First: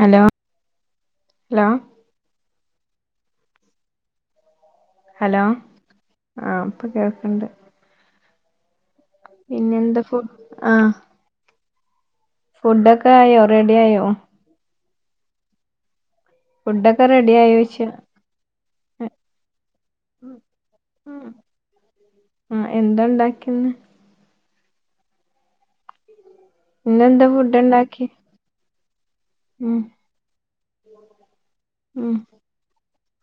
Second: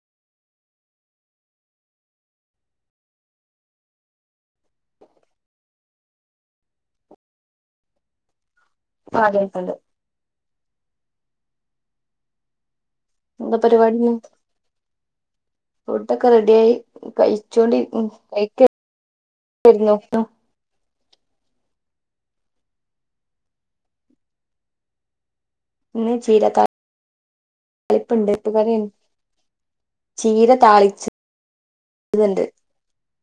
Hello hello hello ആഹ് ഇപ്പൊ കേൾക്കണ്ട് ആ കേൾക്ക്ണ്ട് പിന്നെ എന്താ ഫുഡ് ആഹ് ഫുഡൊക്കെ ആയോ റെഡി ആയോ ഫുഡ് ഡോക്കെ റെഡിയായി ഫുഡൊക്കെ റെഡി ആയോയ്ച്ച കഴിച്ചോണ്ടിരിക്കുന്നു [unintelligible] ഉം ആ എന്താ ഉണ്ടാക്കി ഇന്ന് ഇന്ന് ചീരതോരൻ ഇന്നെന്താ ഫുഡ് ഉണ്ടാക്കി തളിപ്പ് ഉണ്ട് ഉം ചീര താളിച്ച് ഉം ത്ണ്ട്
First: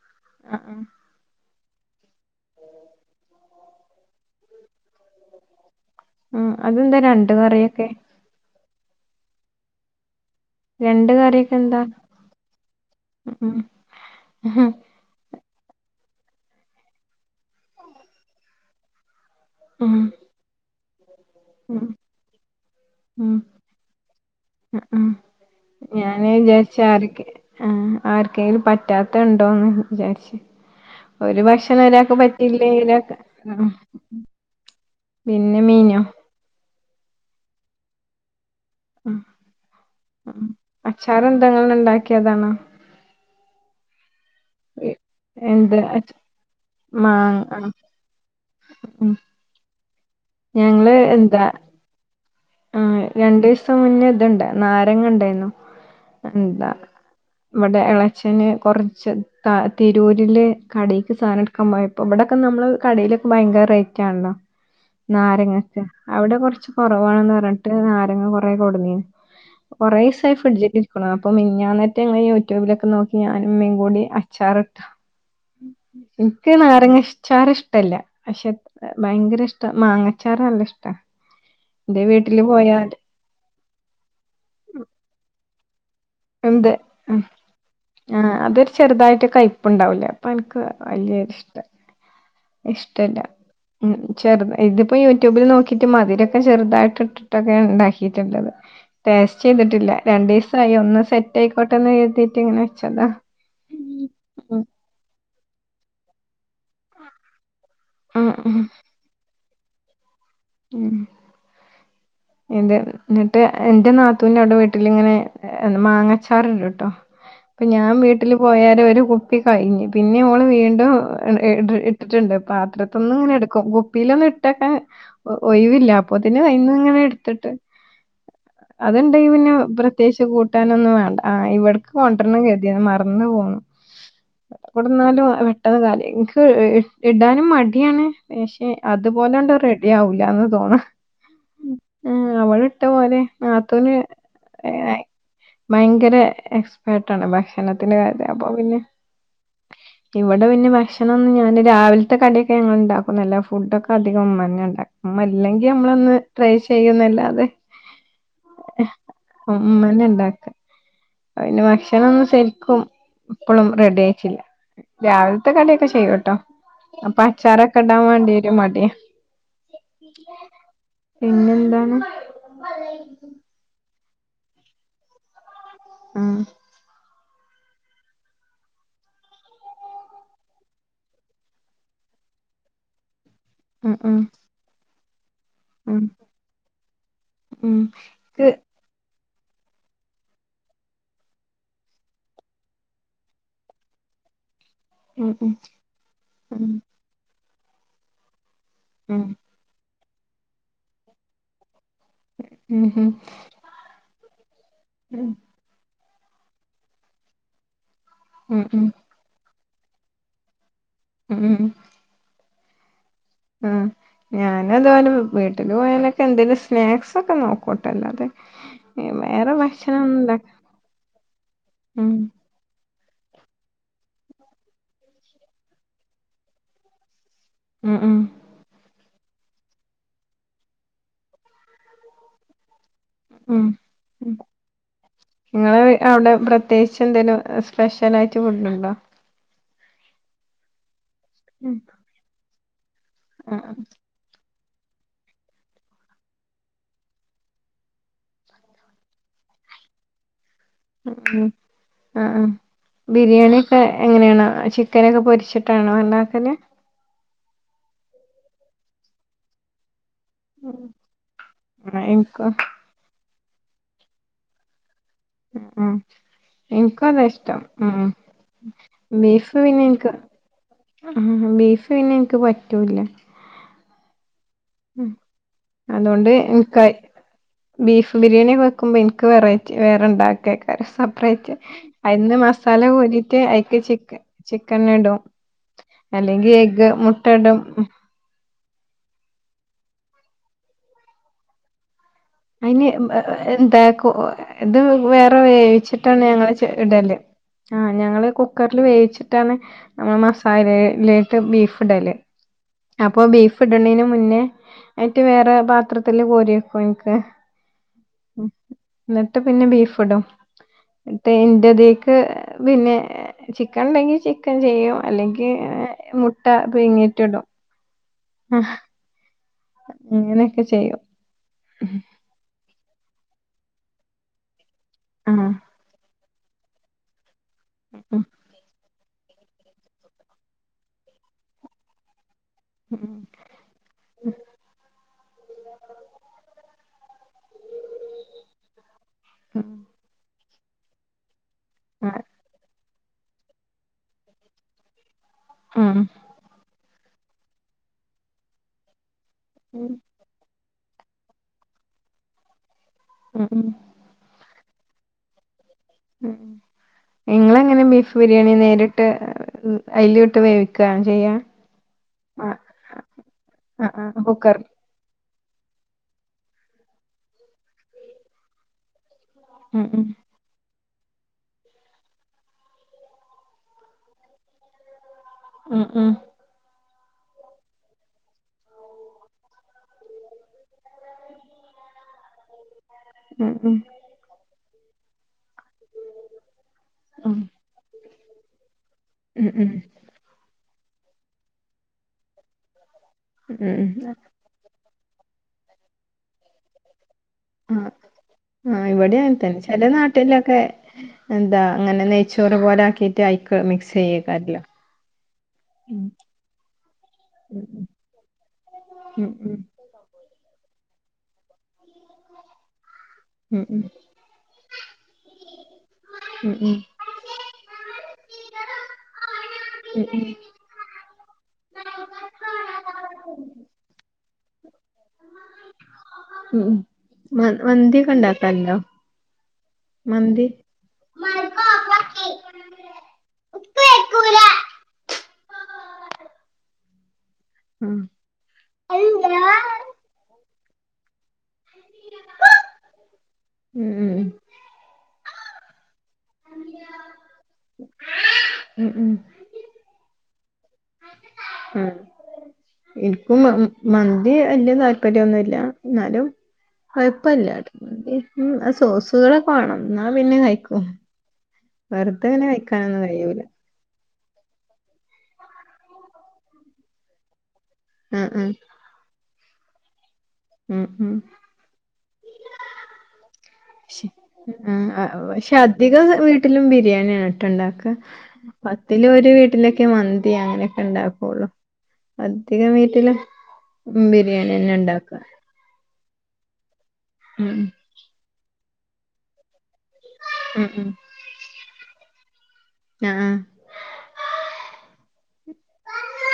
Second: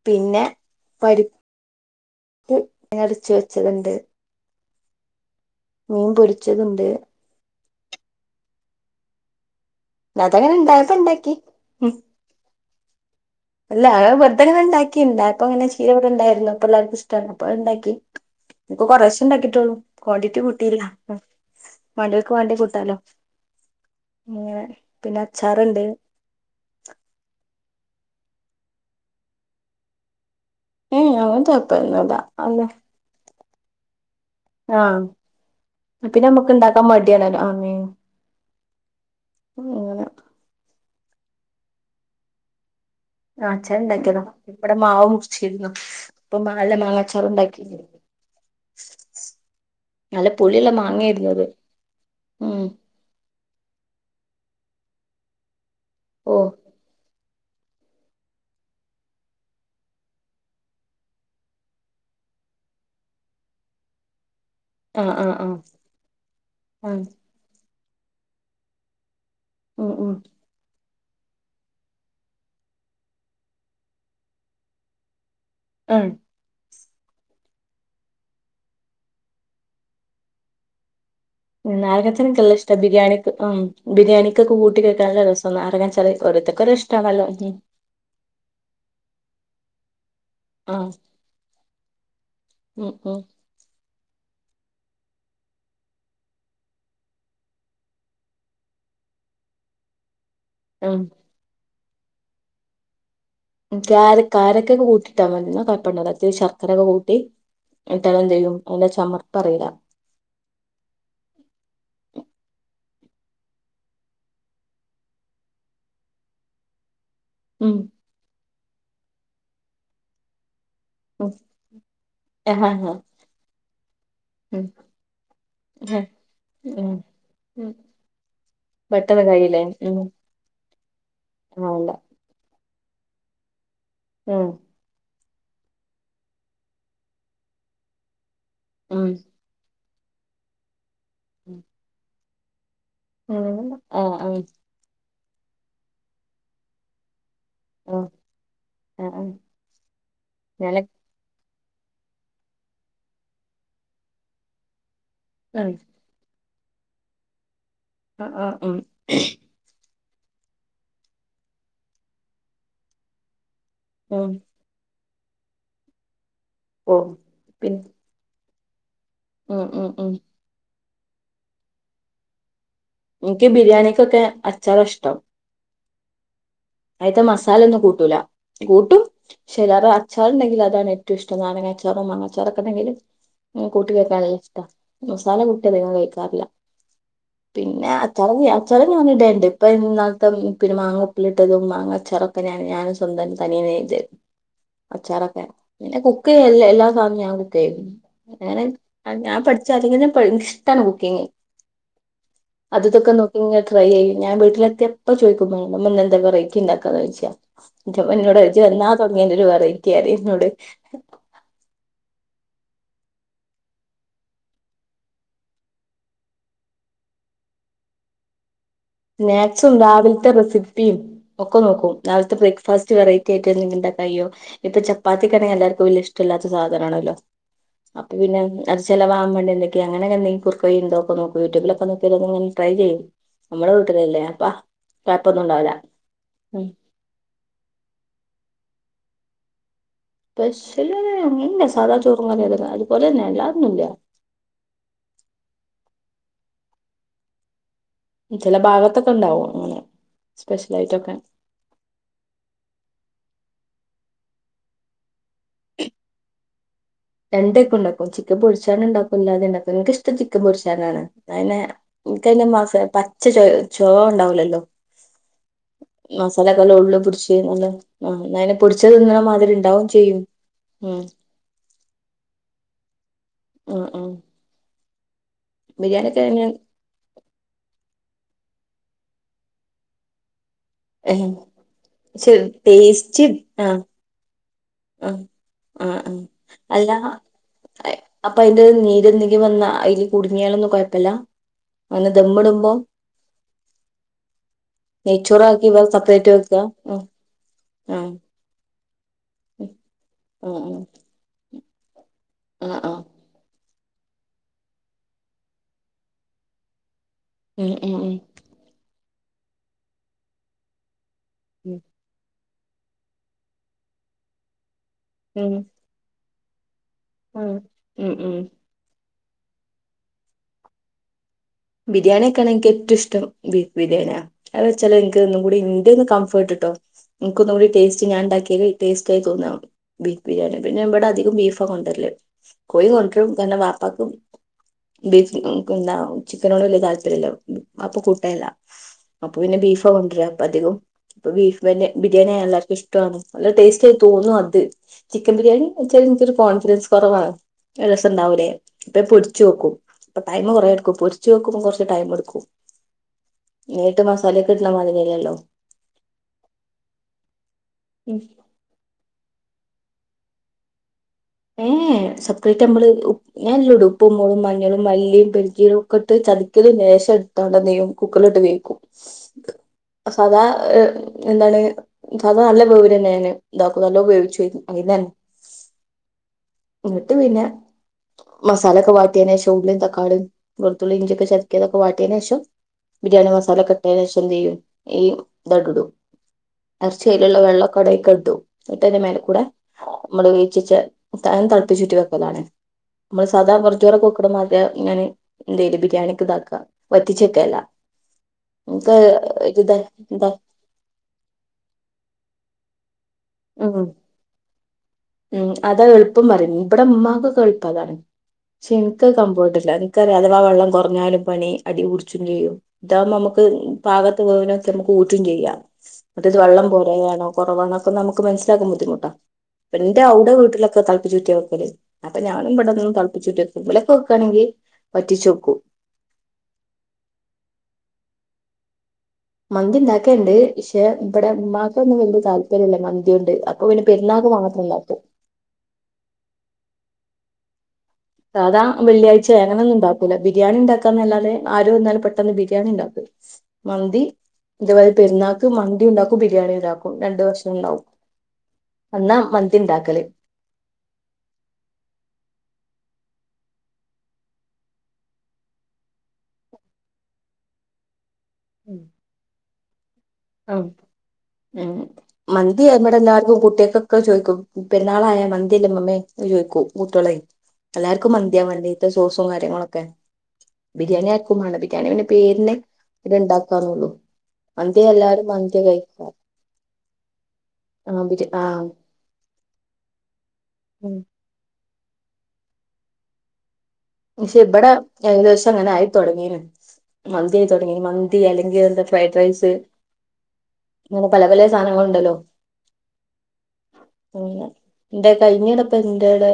പിന്നെ ആഹ് പരി പ്പ്‌ വേവിച്ചു വെച്ചതുണ്ട് ഉം പൊരിച്ചത്ണ്ട് അതെന്താ രണ്ട് കറിയൊക്കെ അതങ്ങനെ ഇണ്ടായപ്പോ രണ്ട് ഉണ്ടാക്കി കറിയൊക്കെ എന്താ ഉം ഉം അല്ല അവ വെറ്തെങ്ങനെ ഉം ഉണ്ടാക്കിണ്ട അപ്പൊ ഇങ്ങനെ ചീര ഇവിടെ ഉണ്ടായിരുന്നു അപ്പൊ എല്ലാർക്കും ഇഷ്ടാ ണ് അപ്പൊ എണ്ടാക്കി ഇനിക്കും കൊറേ ഇഷ് ഉണ്ടാക്കിട്ടോള്ളൂ ഉം ഉം ക്വാണ്ടിറ്റി കിട്ടിയില്ല ഉം ഉം മടികൾക്ക് വേണ്ടി കൂട്ടാലോ അങ്ങനെ ഉം ഉം പിന്നെ അച്ചാറ്ണ്ട് ഞാനേ വിചാരിച്ച ആരൊക്കെ ആ ആർക്കെങ്കിലും പറ്റാത്ത ഉണ്ടോന്ന് ഏ ഒരു അങ്ങനത്തെ ഭക്ഷണം കൊഴപ്പൊന്നുല്ല ഒരാക്ക് പറ്റിയില്ലേ ഒരാക്ക് ആ ആഹ പിന്നെ നമ്മുക്ക് ഇണ്ടാക്കാൻ മടിയണല്ലോ ആ മീ അങ്ങനെ അച്ചാറ് എന്ത ഇങ്ങളെന്നെ ഉണ്ടാക്കിയതാണോ ആ അച്ഛാണ്ടാക്കിയതാ ഇവിടെ മാവ് മുറിച്ചിരുന്നു എന്ത് അച് അപ്പൊ മാവിലേ മാങ്ങാച്ചാറ് മാങ്ങ ഉണ്ടാക്കി ആഹ് ഉം നല്ല പുളിയുള്ള ഞങ്ങള് മാങ്ങായിരുന്നു അത് എന്താ ഉം ആ രണ്ടീസം മുന്നേ ഇത്ണ്ട് നാരങ്ങ ഇണ്ടായിന്നു ഓ എന്താ ഇവിടെ ഇളച്ചന് കൊറച്ച് തിരൂരില് കടേക്ക് സാധനം എടുക്കാൻ പോയപ്പോ ഇവി ഇതൊക്കെ നമ്മള് കടയിലൊക്കെ ഭയങ്കര റേറ്റ് ആണലോ ആഹ് ആഹ് ആഹ് നാരങ്ങക്കെ അവിടെ കൊറച്ച് ആഹ് കൊറവാണെന്ന് പറഞ്ഞിട്ട് നാരങ്ങ കൊറെ കൊടുന്നീ ഉം ഉം കൊറേസ ആയി ഫ്രി അപ്പൊ മിനിഞ്ഞാനത്തെ ഞങ്ങൾ യൂട്യൂബിലൊക്കെ നോക്കി ഞാനും ഉമ്മീം കൂടി അച്ചാർ ഇട്ട ആഹ് ഇൻക്ക് നാരങ്ങ ച്ചാർ ഇഷ്ടല്ല പക്ഷെ ഭയങ്കര ഇഷ്ട മാങ്ങച്ചാറ് നല്ല ഇഷ്ട നാരങ്ങച്ചനക്കല്ല ഇഷ്ടം ബിരിയാണിക്ക് മ് ബിരിയാണിക്കെ കൂട്ടി കഴക്കാനുള്ള രസം നാരങ്ങ എന്ത് ഉം ആ അതൊരു ചെറുതായിട്ട് കയ് പ്പുണ്ടാവൂല അപ്പൊ എൻക്ക് ആഹ് വല്ല്യൊരിഷ്ട ഉം ഇഷ്ടല്ല. ഉം ഉം ചെറുതാ ഇതിപ്പോ യൂട്യൂബിൽ നോക്കിയിട്ട് മതിരൊക്കെ ചെറുതായിട്ട് ഇട്ടിട്ടൊക്കെ ഇ ണ്ടാക്കിയിട്ടുള്ളത്. ടേസ്റ്റ് ചെയ്തിട്ടില്ല രണ്ടു ദിവസായി ഉം ഒന്ന് സെറ്റ് ആയിക്കോട്ടെന്ന് കരുതിയിട്ട് ഇങ്ങനെ വെച്ചതാ അഞ്ചാറു ഉം കാരക്കെ ക്കെ കൂട്ടിട്ടാ മതി എന്നാ കൊഴപ്പം ഉണ്ടാവുല്ല മധുരൊക്കെ കൂട്ടി എന്നിട്ട് അത് ഉം എന്ത്‌ ചെയ്യും ഉം അതിന്റെ ചമർപ്പ് അറില. ഉം ഇത് എന്നിട്ട് എന്റെ നാത്തൂന്റെ അവിടെ വീട്ടിലിങ്ങനെ മാങ്ങച്ചാറുണ്ട് ട്ടോ അപ്പൊ ഉം ഞാൻ വീട്ടില് പോയാൽ ഒരു കുപ്പി കഴിഞ്ഞു പിന്നെ ഓൾ വീ ഉം [unintelligible] ഇട്ടിട്ടുണ്ട് ആഹ് ആഹ് പാത്രത്തൊന്നും ഇങ്ങനെ എടുക്കും കുപ്പിയിലൊന്നും ഉം ഇട്ടക്കാൻ ഒഴിവില്ല ആ അപ്പൊ ഉം അയിന്ന്ങ്ങനെ എടുത്തിട്ട് അത്ണ്ടേ പെട്ടെന്ന് പിന്നെ കഴിയില്ലേ ഉം പ്രത്യേകിച്ച് കൂട്ടാനൊന്നും വേണ്ട ആ ആല്ല ഇവട്ക്ക് കൊണ്ടരണം ക മറന്ന് പോന്നു ഉം ഇവ്ടെ നിന്നാലും പെട്ടെന്ന് കാല് എനിക്ക് ഇടാനും മടിയാണ് പക്ഷെ ഉം അതുപോലെണ്ട റെഡി [unintelligible] ആവില്ലാന്ന തോന്ന അവൾ ഇട്ട പോലെ ആഹ് നാത്തൂന് ആഹ് ഭയങ്കര എക്സ്പേട്ടാണ് [unintelligible] ആഹ് പിന്നെ ആഹ് ആഹ് ഇവിടെ പിന്നെ ഞാന് ഭക്ഷണംന്നും ഞാന് രാവിലത്തെ കടിയൊക്കെ ഞങ്ങൾ ഇണ്ടാക്കും അല്ല ഫുഡ്‌ ഒക്കെ അധികം ഉമ്മ തന്നെയാ ഉണ്ടാ ഉമ്മ ഇല്ലെങ്കിൽ നമ്മൾ ഒന്ന് ട്രൈ ചെയ്യുന്നല്ലാതെ അ ആ ഉം അയിന് ഭക്ഷണന്നും സെര്ക്കും ഇപ്പളും ഉം റെഡിയകീല്ല രാവില്ത്തെ കടിയൊക്കെ ചെയ്യുട്ടോ ഓ അപ്പൊ അച്ചാറൊക്കെ പിന്നെ ഇടാൻ വേണ്ടി ഒരു മടിയാ ഉം ഉം ഉം പിന്നെന്താണ്. എനിക്ക് ബിരിയാണിക്കൊക്കെ അച്ചാറ ഇഷ്ടം ആ അയിത്തെ മസാല ഒന്നും കൂട്ടൂല്ല കൂട്ടും പക്ഷെ അയ്ലേറെ അച്ചാറുണ്ടെങ്കിൽ അതാണ് ഏറ്റവും ഇഷ്ടം നാരങ്ങ അച്ചാറ്. മങ്ങച്ചാറൊക്കെയുണ്ടെങ്കിൽ കൂട്ടി ഉം ഉം കൊയിക്കാനല്ലിഷ്ട മസാല കുട്ടി അധികം ഉം കഴിക്കാറില്ല ഉം പിന്നെ അച്ചാറ് ക്ക് അച്ചറ് നമ്മൾ ഇടണ്ട് ഇപ്പൊ ഇന്നാളത്തെപിന്നെ മാങ്ങഉപ്പി ഇട്ടതും മാങ്ങച്ചറുക്ക ഞാനും സ്വന്തം തനിയ നേത ഉം അച്ചാറൊക്കെ ഉം പിന്നെ കുക്ക് ഉം എല്ലാ സാധനവും ഞാൻ കുക്ക് ചെയ്യും അങ്ങനെ ഉം ഞാൻപഠിച്ചഅതു പിന്നെ ഇഷ്ടമാണ് കുക്കിങ് ഉം അതും ഉം ഇതുമൊക്കെ നോക്കി ട്രൈ ചെയ്യും ഞാൻ വീട്ടിലെത്തിയപ്പോ ഉം ചോദിക്കും വേണ്ട വെറൈറ്റി ഉണ്ടാക്കാന്ന് ചോദിച്ചാ എന്നോട് ഉം എന്നാ ഉം തുടങ്ങിയന്റെ ഒരു വറൈറ്റി പറയും എന്നോട് ഉം ഉം ഞാന അതുപോലെ വീട്ടില് പോയാനൊക്കെ എന്തെലും സ്നാക്സ്ക്കെ നോക്കുട്ടൊ അല്ലാതെ ഉ സ്നാക്സും രാവിലത്തെ റെസിപ്പിയും ഒക്കെ നോക്കും ഉം രാവിലത്തെ ബ്രേക്ക്ഫാസ്റ്റ് വെറൈറ്റി ആയിട്ട എന്തെങ്കിലും ഇണ്ടാക്കാൻ കഴിയോ ഇപ്പ ചപ്പാത്തിക്ക്ണെങ്ക എല്ലർക്കും വലിയ ഇഷ്ടല്ലാത്ത സാധനമാണല്ലോ ഉം അപ്പൊ ഉം പിന്നെ അത് ചെലവാകാൻ വേണ്ടി എ അങ്ങനെന്തോ ഇണ്ടോന്ന് നോക്കും യൂടൂബിലൊക്കെ നോക്കി അത്ങ്ങനെട്രൈ ചെയ്യും നമ്മള വീട്ടിലല്ലേ അപ്പാ നിങ്ങള് അവിടെ പ്രത്യേകിച്ച് എന്തേലും സ്പെഷ്യൽ ആയിട്ട് ഫുഡ്ണ്ടോ സ്പെഷൽ ഇല്ല ഉം സാദാ ചോറുംങ്ങനെതന്നെഅതുപോലെ തന്നെ ആഹ് അല്ലതൊന്നുംല്ല ചില ഭാഗത്തൊക്കെ ഉണ്ടാവും അങ്ങനെ സ്പെഷ്യൽ ആയിട്ടൊക്കെ ഉ ആ ബിരിയാണിഒക്കെ എങ്ങനെയാണ് ചിക്കനൊക്കെ പൊരി [unintelligible] രണ്ടും ഉണ്ടാക്കും ചിക്കൻ പൊരിച്ചാണ് ഉണ്ടാക്കും അല്ലാത ഉണ്ടാക്കും നിങ്ങൾക്ക് ഇഷ ഇഷ്ടംചിക്കൻ പൊരിച്ചനാണ് ആഹ് എനിക്കും അതിന്റെപച്ച ചുവ ഉണ്ടാവൂലല്ലോ [unintelligible] ഉ മസാലക്കെല്ലാം ഉള്ളിൽ എനിക്ക് അതാ പിടിച്ച് ഇഷ്ടം നല്ല ഉ ആ അതിനെ പൊടിച്ചത് തിന്നണ മാതിരി ബീഫ്പിന്നെ ഉണ്ടാവും എനിക്ക് ചെയ്യും ഉം ആ ബീഫ് പിന്നെ എനിക്ക് പറ്റൂല ഉംഉം അതുകൊണ്ട് ബീഫ് ബിരിയാണി വെക്കുമ്പോൾ എനിക്ക് വെറൈറ്റ വേറെ ഉണ്ടാക്കുക പക്ഷെ സെപ്പറേറ്റ് അതിന്ന് മസാല ടേസ്റ്റ് കോരീട്ട് അതിലേക്ക് ആഹ് ചിക്കൻ ചിക്കൻ ഇടും ആഹ് ആഹ് ആഹ് അല്ലെങ്കി എഗ് അല്ല മുട്ട ഇടും [inaudible] വന്ന അതിൽ കുടുങ്ങിയാലൊന്നും കുഴപ്പില്ല അതിന് എന്താ ഇത് വേറെ നെയ്ച്ചോറാക്കി വേറെ വേവിച്ചിട്ടാണ് സെപ്പറേറ്റ് ഞങ്ങൾ വെക്ക ആഹ് ഇടല് ആ ആഹ് ഞങ്ങൾ കുക്കർ കുക്കറിൽ വേവിച്ചിട്ടാണ് ആഹ് മസാലയിലേക്ക് ബീഫ് ഇടല് ആഹ് ആഹ് അപ്പോ ബീഫ് ബീഫ് മുന്നേ ആയിട്ട് വേറെ പാത്രത്തില്ൽ കോരിയക്കും എനിക്ക് ഉം. [unintelligible] എന്നിട്ട് പിന്നെ ബീഫ ഇടും എന്നട്ട് ഇന്റതേക്ക് പിന്നെ ചിക്കൻ ഉണ്ടെങ്കിൽ ചിക്കൻ ചെയ്യും അല്ലെങ്കിൽ ഉം മുട്ട പുഴുങ്ങീട് ഉം ഉം ഉം ആഹ് അങ്ങനെയൊക്കെ ചെയ്യും ബിരിയാണിയക്കെയാണ് എനിക്ക് ഏറ്റവും ഇഷ്ടബീഫ് ബിരിയാണിയ അത് വെച്ചാല് എനക്ക്ന്നും ആഹ് കൂടി ഇന്റെയ ഒന്ന് കംഫർട്ടിട്ടോനക്ക് ഒന്നും കൂടി ടേസ്റ്റ് ഞാ ഉം ഉണ്ടാക്കിയല് ടേസ്റ്റ് ആയി തോന്നാം ബീഫ് ബിരിയാണി പിന്നെ ഇവിടെ അധികം ബീഫാ കൊണ്ടര്‌ല് കോഴി ഉം കൊറും തന്നെ വാപ്പാക്ക് ബീഫ് നമു [unintelligible] അപ്പൊ കൂട്ടല്ല അപ്പൊ പിന്നെ ഉം, ബീഫ കൊണ്ടുവരാ അപ്പ അധികം ഇപ്പ ബീഫ് ആ, അധികവുബീഫിനബിരിയാണിയ എല്ലാവർക്കും ഇഷ്ടമാണ് നല്ല ടേസ്റ്റ് ആയ തോന്നും അത് ചിക്കൻ ബിരിയാണി ഉം, വെച്ചാൽ എനിക്കൊരു കോൺഫിഡൻസ് കുറവാണ് ഒരു രസം ഉണ്ടാവൂലേ ഇപ്പൊ പൊരിച്ച് വെക്കും ഉം, അപ്പൊ ടൈമ കൊറെ എടുക്കും പൊരിച്ച് വെക്കുമ്പോ കുറച്ച് ടൈം എടുക്കും ഉം, ഉം, ഏട്ടു മസാല [inaudible] ഉ നിങ്ങളങ്ങനെ ബീഫ് ബിരിയാണി നേരിട്ട് അതിലിട്ട് വേവിക്കുക ഏ സബ്ക്റ്റ് നമ്മള് ഉല്ലോ ആഹ് ഉപ്പ ആഹ് മോളും കുക്കർ മഞ്ഞളും മല്ലിയും [inaudible] ചതിക്കല് മേശം എടുത്താണ്ട നെയ്യും കുക്കറില ഇട്ട് വേക്കും ഉം ഉം സദാ ഏ എന്താണ് സാധാരണ നല്ല വേവന് തന്നെ ഞാന് ഇതാക്കും നല്ല ഉപയോഗിച്ചു അന്ന തന്നെ ഉം ഉം എന്നിട്ട് പിന്നെ മസാലൊക്കെ വാട്ടിയതിനന് ശേഷം ഉള്ളിയും തക്കാളിയും വെുത്തുള്ളി ഇഞ്ചിയൊക്കെ ചെുക്കിയതൊക്കെ വാട്ടിയതിനന് ശേഷം ബിരിയാണി ഉം ഉം മസാലഇട്ടതിനുശേഷം എന്ത് യ്യും ഈ ഇടടും ഉം [inaudible] വെള്ളക്കടയി കണ്ടു ഇട്ടതി മേല കൂടെ ഉം നമ്മൾ ഉീച്ച തൻ തളുപ്പിച്ചുറ്റി വെക്കലാണ് നമ്മള് സാധാരണ ഉം കുറച്ച്രെ ഉം കൊെക്കുമ മാതിയാ ഞാാന് എന്തേലും ബിരിയാണിക്ക് ഇതാക്ക അല്ല ആ ഇവിടെ അ തന്നെ ചില നാട്ടിലൊക്കെ എന്താ അങ്ങനെ നെയ്ച്ചോറ് പോലെ ആക്കി അയക്ക് ഉം മിക്സ്ചെയ്യൂ കാരല്ലേ ഉം അതാ എളുപ്പം പറ ഇവിടെ ഉമ്മാക്കൊക്കെ എളുപ്പം ഉം ആകാരം പക്ഷെ എനിക്ക് ഉം ഉം കമ്പോട്ടില്ല എനിക്കറിയ അഥവാ വെള്ളം കുറഞ്ഞാലും പണി അടി പിടിക്കും ചെയ്യും ഇതാ നമുക്ക് ഉം ഉം പാകത്ത് പോവനൊക്കെ നമുക്ക് ഊറ്റും ചെയ്യാം മറ്റേ ഇത് ഉം ഉം ഉം ഉം വെള്ളം പോരാണോ കുറവാണോ ഒക്കെ നമുക്ക് മനസ്സിലാക്കും ബുദ്ധിമുട്ടാ അപ്പ എന്റെ ഉം അവിടെ വീട്ടിലൊക്കെ തളപ്പ ചുറ്റി വെക്കല് അപ്പൊ ഞാനും ഇവിടന്നന്ന് തളപ്പ ചുറ്റിെക്കുമ്പിലൊക്കെ വെക്കയാണെങ്കിൽ ഉ മന്തിയൊക്കെഉണ്ടാക്കാലാണ്ടോ മന്തി ഉണ്ടാക്കുണ്ട് പക്ഷെ ഇവിടെ ഉമ്മാക്കൊന്നും വലിയ താല്പര്യമല്ല മന്തി ഉണ്ട് അപ്പൊ പെരുന്നാൾ ങ്ങത്രല്ല ആഹ് സാധാ വെള്ളിയാഴ്ച വേനൊന്നും ഉണ്ടാക്കൂല ബിരിയാണി ഉണ്ടാക്കാന്നല്ലാതെ ആരോ എന്നാലും പെട്ടെന്ന് ബിരിയാണി ഉണ്ടാക്കും ഉം മന്തി ഉം അതപോലെ പെരുന്നാക്ക് മന്തി ഉണ്ടാക്കും ബിരിയാണി ഇണ്ടാക്കും രണ്ടു വർഷംണ്ടാവും ഉം ഉം അന്നാ മതി ഉണ്ടാക്കല് ഉം എനപ്പും മന്തി വല്യ താല്പര്യൊന്നുമല്ല എന്നാലും കൊഴപ്പല്ലട്ട സോസുകളെണം ഉ ഉ വെറുതെ ഇങ്ങനെ മന്തി നമ്മടെ കഴിക്കാനൊന്നും എല്ലാവർക്കും കഴിയൂല കുട്ടികക്കൊക്കെ ചോദ പെരുന്നാളായ മന്തില്ല മമ്മേ ചോദിക്കൂ കൂട്ടികളെ എല്ലാർക്കും ആഹ് മന്തിയാ ആഹ് വേണ്ടേ ഇത്ത ദോസവും കാര്യങ്ങളൊക്കെ ഉം ബിരിയാണി ഉം ആക്കും വേ ബിരിയാണിന്റെ പേരിനെ ഇത് ഇണ്ടാക്കാന്നള്ളു പക്ഷെ പക്ഷെ അധിക വീട്ടിലും ബിരിയാണിയാണ്ട്ടണ്ടാക്ക ആഹ് ബിരി ആഹ് പത്തില വീട്ടില മന്തി അങ്ങനെയൊക്കെ ഉണ്ടാക്കള്ളു അധികം വീട്ടില ഉ പക്ഷെ ബിരിയാണി ഇവിടെ തന്നെ ഉണ്ടാക്കും ഏകദേശം അങ്ങനെ ആയിത്തടങ്ങീ മന്തി ആയി ഉം തുടങ്ങീ മന്തി അല്ലെങ്കിൽ എന്താ ഫ്രൈഡ് റൈസ് ഉം ഉം അങ്ങനെ പല പല സാധനങ്ങളുണ്ടല്ലോെ ആ ആ എന്റെ കഴിഞ്ഞടപ്പ എന്റെടെ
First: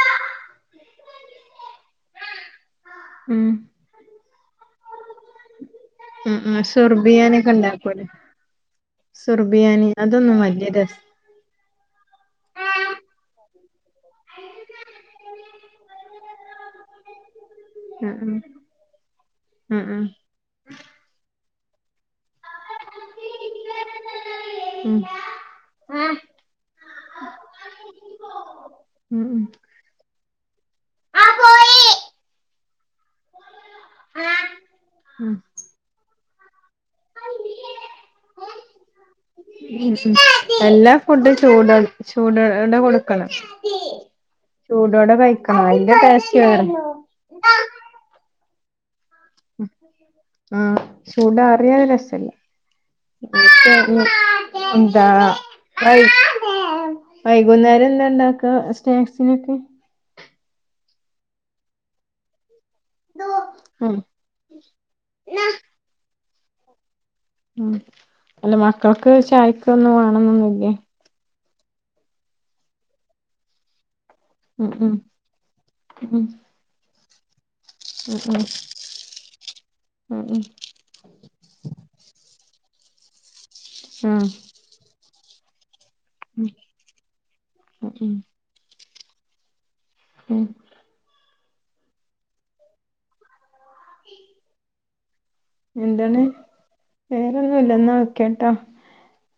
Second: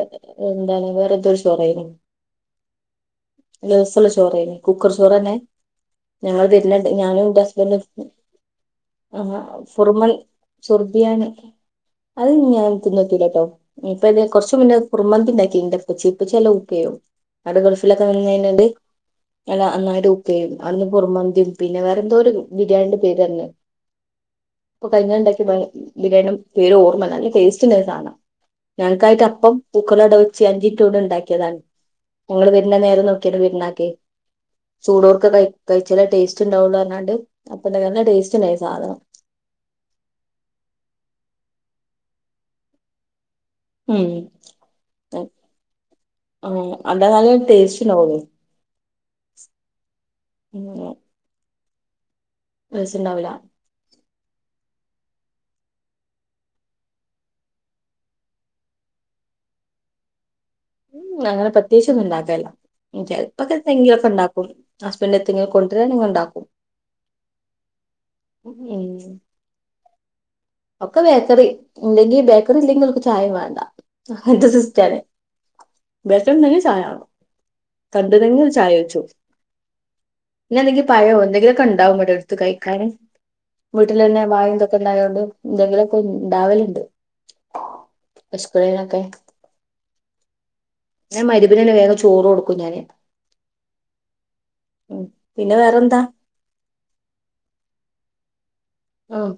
എന്താണ് വേറെന്തോ ചോറയ ഉം രസുള്ള ചോറനി കുക്കർ ചോറന്നെ ഞങ്ങ ഉം ഉം വരുന്ന ഞാനും സുർബിയാനൊക്കെ ഉസ്ബ ഇണ്ടാക്കൂലേ ആഹ സുർബിയാനി ഫുർമൽ അതൊന്നും വല്യ രസ സുർബിയണി അത് ഞാൻ തിന്നോക്കല കേട്ടോ ഇപ്പൊ ഇ കൊറച്ചുന്നെ കുർമന്തിണ്ട പച്ചി ഇപ്പൊ ചല ഉക്കയോ അവിടെ ഗൾഫിലൊക്കെ ആ വന്ന ആ കഴിഞ്ഞാല് ഞ ആ ആ നന്നായിട്ട് ഉപ്പയും അവിന്ന് പുറമന്തിയും പിന്നെ വേറെ എന്തോ ഒരു ബിരിയാണിയുടെ പേര് തെ അപ്പൊ ഉം കഴിഞ്ഞണ്ടാക്കി ബിരിയാണിയം പേര് ഓർമ്മ നല്ല ടേസ്റ്റിനെ ആണ് ഉം ഞങ്ങൾക്കായിട്ട് ഉം അപ്പം പൂക്കലോടെ വെച്ച് അഞ്ചിറ്റൂടെ ഉണ്ടാക്കിയതാണ് ഞങ്ങള്ൾ വരുന്ന നേരം നോക്കിയാണ് വരണാക്കെ ചൂടോർക്ക ഉം ക കഴിച്ചാല ടേസ്റ്റ് ഉണ്ടാവുള്ള അപ്പൊ എന്ത ടേസ്റ്റായി സാധനം ചൂട ചൂടടെ കൊടുക്കണം ഉം ചൂടോടെ കഴിക്കണം അതിന്റെ ടേസ്റ്റ് ആ വേറെ അന്താ നാല ടേസ്റ്റ് പോോ ആഹ ചൂട അറിയാതെ രസല്ല ടേസ്റ്റ് ഉണ്ടാവൂല ശ എന്താ വൈകുന്നേരം എന്താ ഉണ്ടാക്ക സ്നാക്സിനൊക്കെ ഉം അങ്ങനെ പ്രത്യാേകിച്ച് ഒന്നും ഉണ്ടാക്കല്ല ചെലപ്പൊക്കെ എന്തെങ്കിലും ഉം ഒക്കെ ഉണ്ടാക്കും ഹസ്ബൻഡ് എങ്കിലും കൊണ്ടുവരാാനെങ്ക ഉണ്ടാക്കും ഉ അല്ല ഉം മക്കൾക്ക് ചായക്ക് ഒന്നും വേണന്നൊന്നുല്ലേ ഒക്കെ ബേക്കറി ഇല്ലെങ്കി ബേക്കറി ഇല്ലെങ്കിൽ ഒക്ക ചായയും വേണ്ട എന്റെ ഉം ഉം സിസ്റ്ററെ ഉം ബേക്കറി ഉണ്ടെങ്കിൽ ചായണോ കണ്ടുതെങ്കി ഉം ചായ വെച്ചോ ഉം ഉം ഇന്ന എന്തെങ്കിലും പഴോ എന്തെങ്കിലും കണ്ടാവും കഴിക്കാനും വീട്ടിൽ തന്നെ ആഹ് വായന്തൊക്കെ ഉണ്ടായത കൊണ്ട് എന്തെങ്കിലും ഉം ഉണ്ടാവലുണ്ട് ഉം പച്ചക്കളിലൊക്കെ ആഹ മരുപിന തന്നെ വേഗം ചോറ് കൊടുക്കും ഞാന്ൻ ഉം [unintelligible] ആഹ് എന്താണ് വേറെന്നും ഇല്ല എന്നാ നോക്കട്ടോ ആഹ്